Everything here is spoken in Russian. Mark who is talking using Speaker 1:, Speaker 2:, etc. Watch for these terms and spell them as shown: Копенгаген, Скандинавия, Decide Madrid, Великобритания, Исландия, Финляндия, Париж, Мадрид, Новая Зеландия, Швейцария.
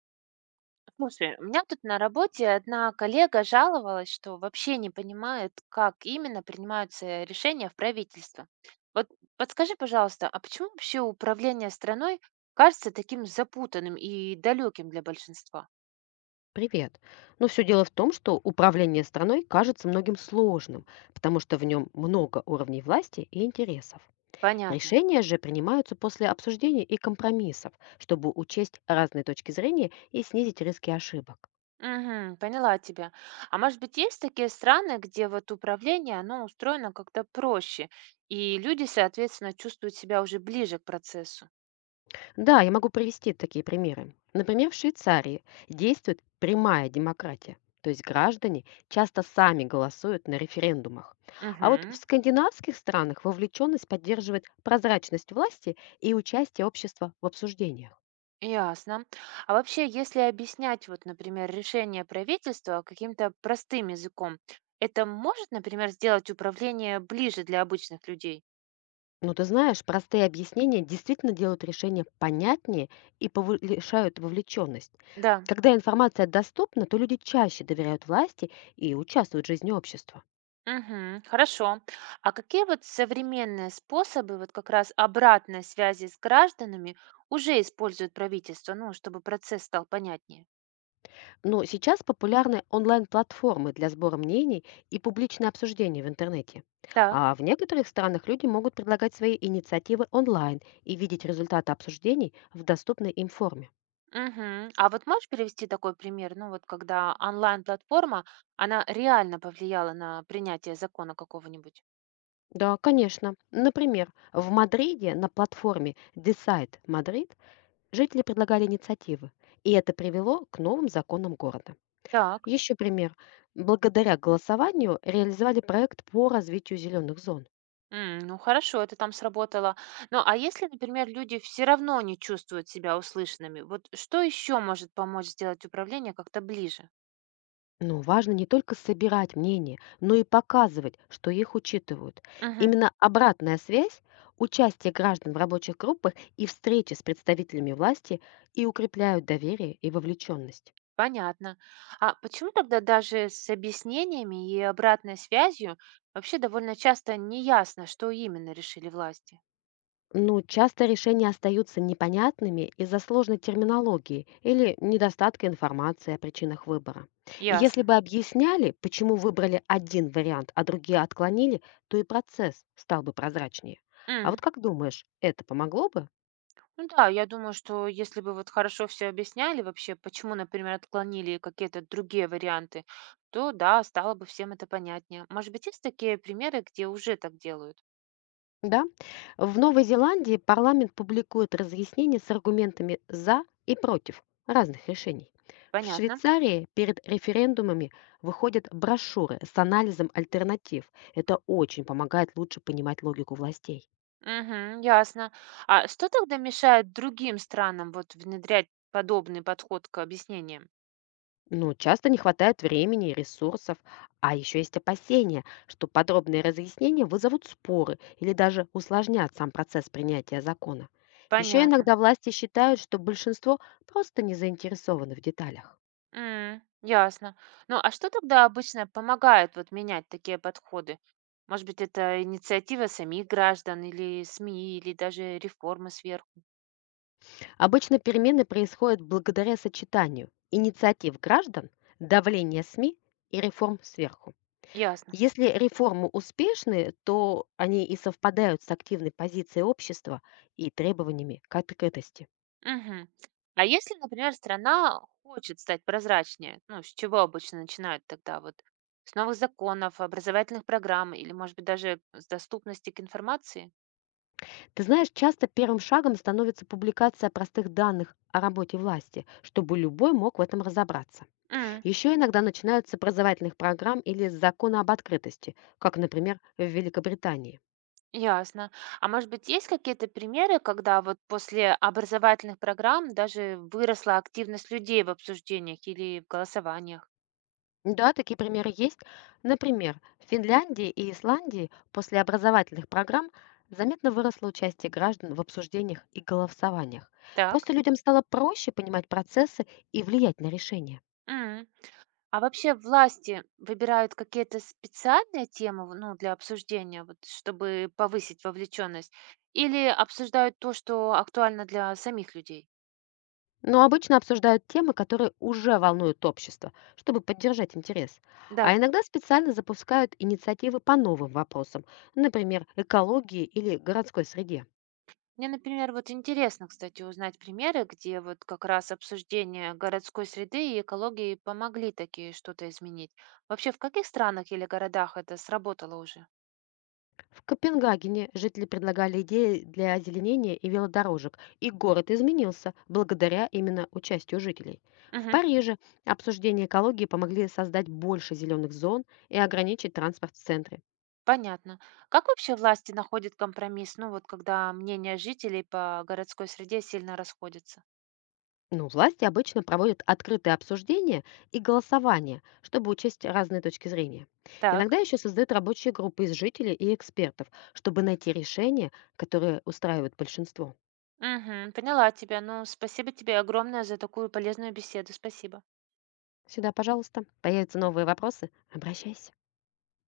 Speaker 1: Слушай, у меня тут на работе одна коллега жаловалась, что вообще не понимает, как именно принимаются решения в правительстве. Вот подскажи, пожалуйста, а почему вообще управление страной кажется таким запутанным и далеким для большинства?
Speaker 2: Привет. Но все дело в том, что управление страной кажется многим сложным, потому что в нем много уровней власти и интересов.
Speaker 1: Понятно.
Speaker 2: Решения же принимаются после обсуждений и компромиссов, чтобы учесть разные точки зрения и снизить риски ошибок.
Speaker 1: Мгм, поняла тебя. А может быть, есть такие страны, где вот управление, оно устроено как-то проще, и люди, соответственно, чувствуют себя уже ближе к процессу?
Speaker 2: Да, я могу привести такие примеры. Например, в Швейцарии действует прямая демократия, то есть граждане часто сами голосуют на референдумах. А вот в
Speaker 1: Угу.
Speaker 2: скандинавских странах вовлеченность поддерживает прозрачность власти и участие общества в обсуждениях.
Speaker 1: Ясно. А вообще, если объяснять, вот, например, решение правительства каким-то простым языком, это может, например, сделать управление ближе для обычных людей?
Speaker 2: Ну ты знаешь, простые объяснения действительно делают решения понятнее и повышают вовлеченность.
Speaker 1: Да.
Speaker 2: Когда информация доступна, то люди чаще доверяют власти и участвуют в жизни общества.
Speaker 1: Мгм. Хорошо. А какие вот современные способы вот как раз обратной связи с гражданами уже использует правительство, ну, чтобы процесс стал понятнее?
Speaker 2: Но сейчас популярны онлайн-платформы для сбора мнений и публичное обсуждение в интернете.
Speaker 1: Так.
Speaker 2: А в некоторых странах люди могут предлагать свои инициативы онлайн и видеть результаты обсуждений в доступной им форме.
Speaker 1: Мгм. А вот можешь привести такой пример, ну, вот когда онлайн-платформа, она реально повлияла на принятие закона какого-нибудь?
Speaker 2: Да, конечно. Например, в Мадриде на платформе Decide Madrid жители предлагали инициативы, и это привело к новым законам города.
Speaker 1: Так.
Speaker 2: Еще пример. Благодаря голосованию реализовали проект по развитию зеленых зон.
Speaker 1: М, ну хорошо, это там сработало. Ну, а если, например, люди все равно не чувствуют себя услышанными, вот что еще может помочь сделать управление как-то ближе?
Speaker 2: Но важно не только собирать мнения, но и показывать, что их учитывают.
Speaker 1: Мгм,
Speaker 2: Именно обратная связь, участие граждан в рабочих группах и встречи с представителями власти и укрепляют доверие и вовлеченность.
Speaker 1: понятно. А почему тогда даже с объяснениями и обратной связью вообще довольно часто не ясно, что именно решили власти?
Speaker 2: Но часто решения остаются непонятными из-за сложной терминологии или недостатка информации о причинах выбора. И если
Speaker 1: Ясно.
Speaker 2: бы объясняли, почему выбрали один вариант, а другие отклонили, то и процесс стал бы прозрачнее. А
Speaker 1: М.
Speaker 2: вот как думаешь, это помогло бы?
Speaker 1: Ну да, я думаю, что если бы вот хорошо все объясняли вообще, почему, например, отклонили какие-то другие варианты, то да, стало бы всем это понятнее. Может быть, есть такие примеры, где уже так делают?
Speaker 2: Да. В Новой Зеландии парламент публикует разъяснения с аргументами «за» и «против» разных решений. В
Speaker 1: Понятно.
Speaker 2: Швейцарии перед референдумами выходят брошюры с анализом альтернатив. Это очень помогает лучше понимать логику властей.
Speaker 1: Угу, ясно. А что тогда мешает другим странам вот внедрять подобный подход к объяснениям?
Speaker 2: Но часто не хватает времени и ресурсов, а еще есть опасения, что подробные разъяснения вызовут споры или даже усложнят сам процесс принятия закона. Еще
Speaker 1: Понятно.
Speaker 2: иногда власти считают, что большинство просто не заинтересованы в деталях.
Speaker 1: М, ясно. Ну, а что тогда обычно помогает вот менять такие подходы? Может быть, это инициатива самих граждан или СМИ, или даже реформы сверху?
Speaker 2: Обычно перемены происходят благодаря сочетанию инициатив граждан, давления СМИ и реформ сверху.
Speaker 1: Ясно.
Speaker 2: Если реформы успешны, то они и совпадают с активной позицией общества и требованиями к открытости.
Speaker 1: Мгм. А если, например, страна хочет стать прозрачнее, ну, с чего обычно начинают тогда? Вот с новых законов, образовательных программ или, может быть, даже с доступности к информации?
Speaker 2: Ты знаешь, часто первым шагом становится публикация простых данных о работе власти, чтобы любой мог в этом разобраться.
Speaker 1: М,
Speaker 2: Еще иногда начинают с образовательных программ или с закона об открытости, как, например, в Великобритании.
Speaker 1: ясно. А может быть, есть какие-то примеры, когда вот после образовательных программ даже выросла активность людей в обсуждениях или в голосованиях?
Speaker 2: Да, такие примеры есть. Например, в Финляндии и Исландии после образовательных программ заметно выросло участие граждан в обсуждениях и голосованиях.
Speaker 1: Так.
Speaker 2: Просто людям стало проще понимать процессы и влиять на решения.
Speaker 1: А вообще власти выбирают какие-то специальные темы, ну, для обсуждения, вот, чтобы повысить вовлеченность, или обсуждают то, что актуально для самих людей?
Speaker 2: Но обычно обсуждают темы, которые уже волнуют общество, чтобы поддержать интерес.
Speaker 1: Да.
Speaker 2: А иногда специально запускают инициативы по новым вопросам, например, экологии или городской среде.
Speaker 1: Мне, например, вот интересно, кстати, узнать примеры, где вот как раз обсуждение городской среды и экологии помогли такие что-то изменить. Вообще, в каких странах или городах это сработало уже?
Speaker 2: В Копенгагене жители предлагали идеи для озеленения и велодорожек, и город изменился благодаря именно участию жителей. В
Speaker 1: Мгм.
Speaker 2: Париже обсуждения экологии помогли создать больше зеленых зон и ограничить транспорт в центре.
Speaker 1: Понятно. Как вообще власти находят компромисс, ну вот когда мнения жителей по городской среде сильно расходятся?
Speaker 2: Но власти обычно проводят открытые обсуждения и голосования, чтобы учесть разные точки зрения.
Speaker 1: Так.
Speaker 2: Иногда еще создают рабочие группы из жителей и экспертов, чтобы найти решения, которые устраивают большинство.
Speaker 1: Мгм. Поняла тебя. Ну, спасибо тебе огромное за такую полезную беседу. Спасибо.
Speaker 2: Всегда, пожалуйста, появятся новые вопросы, обращайся.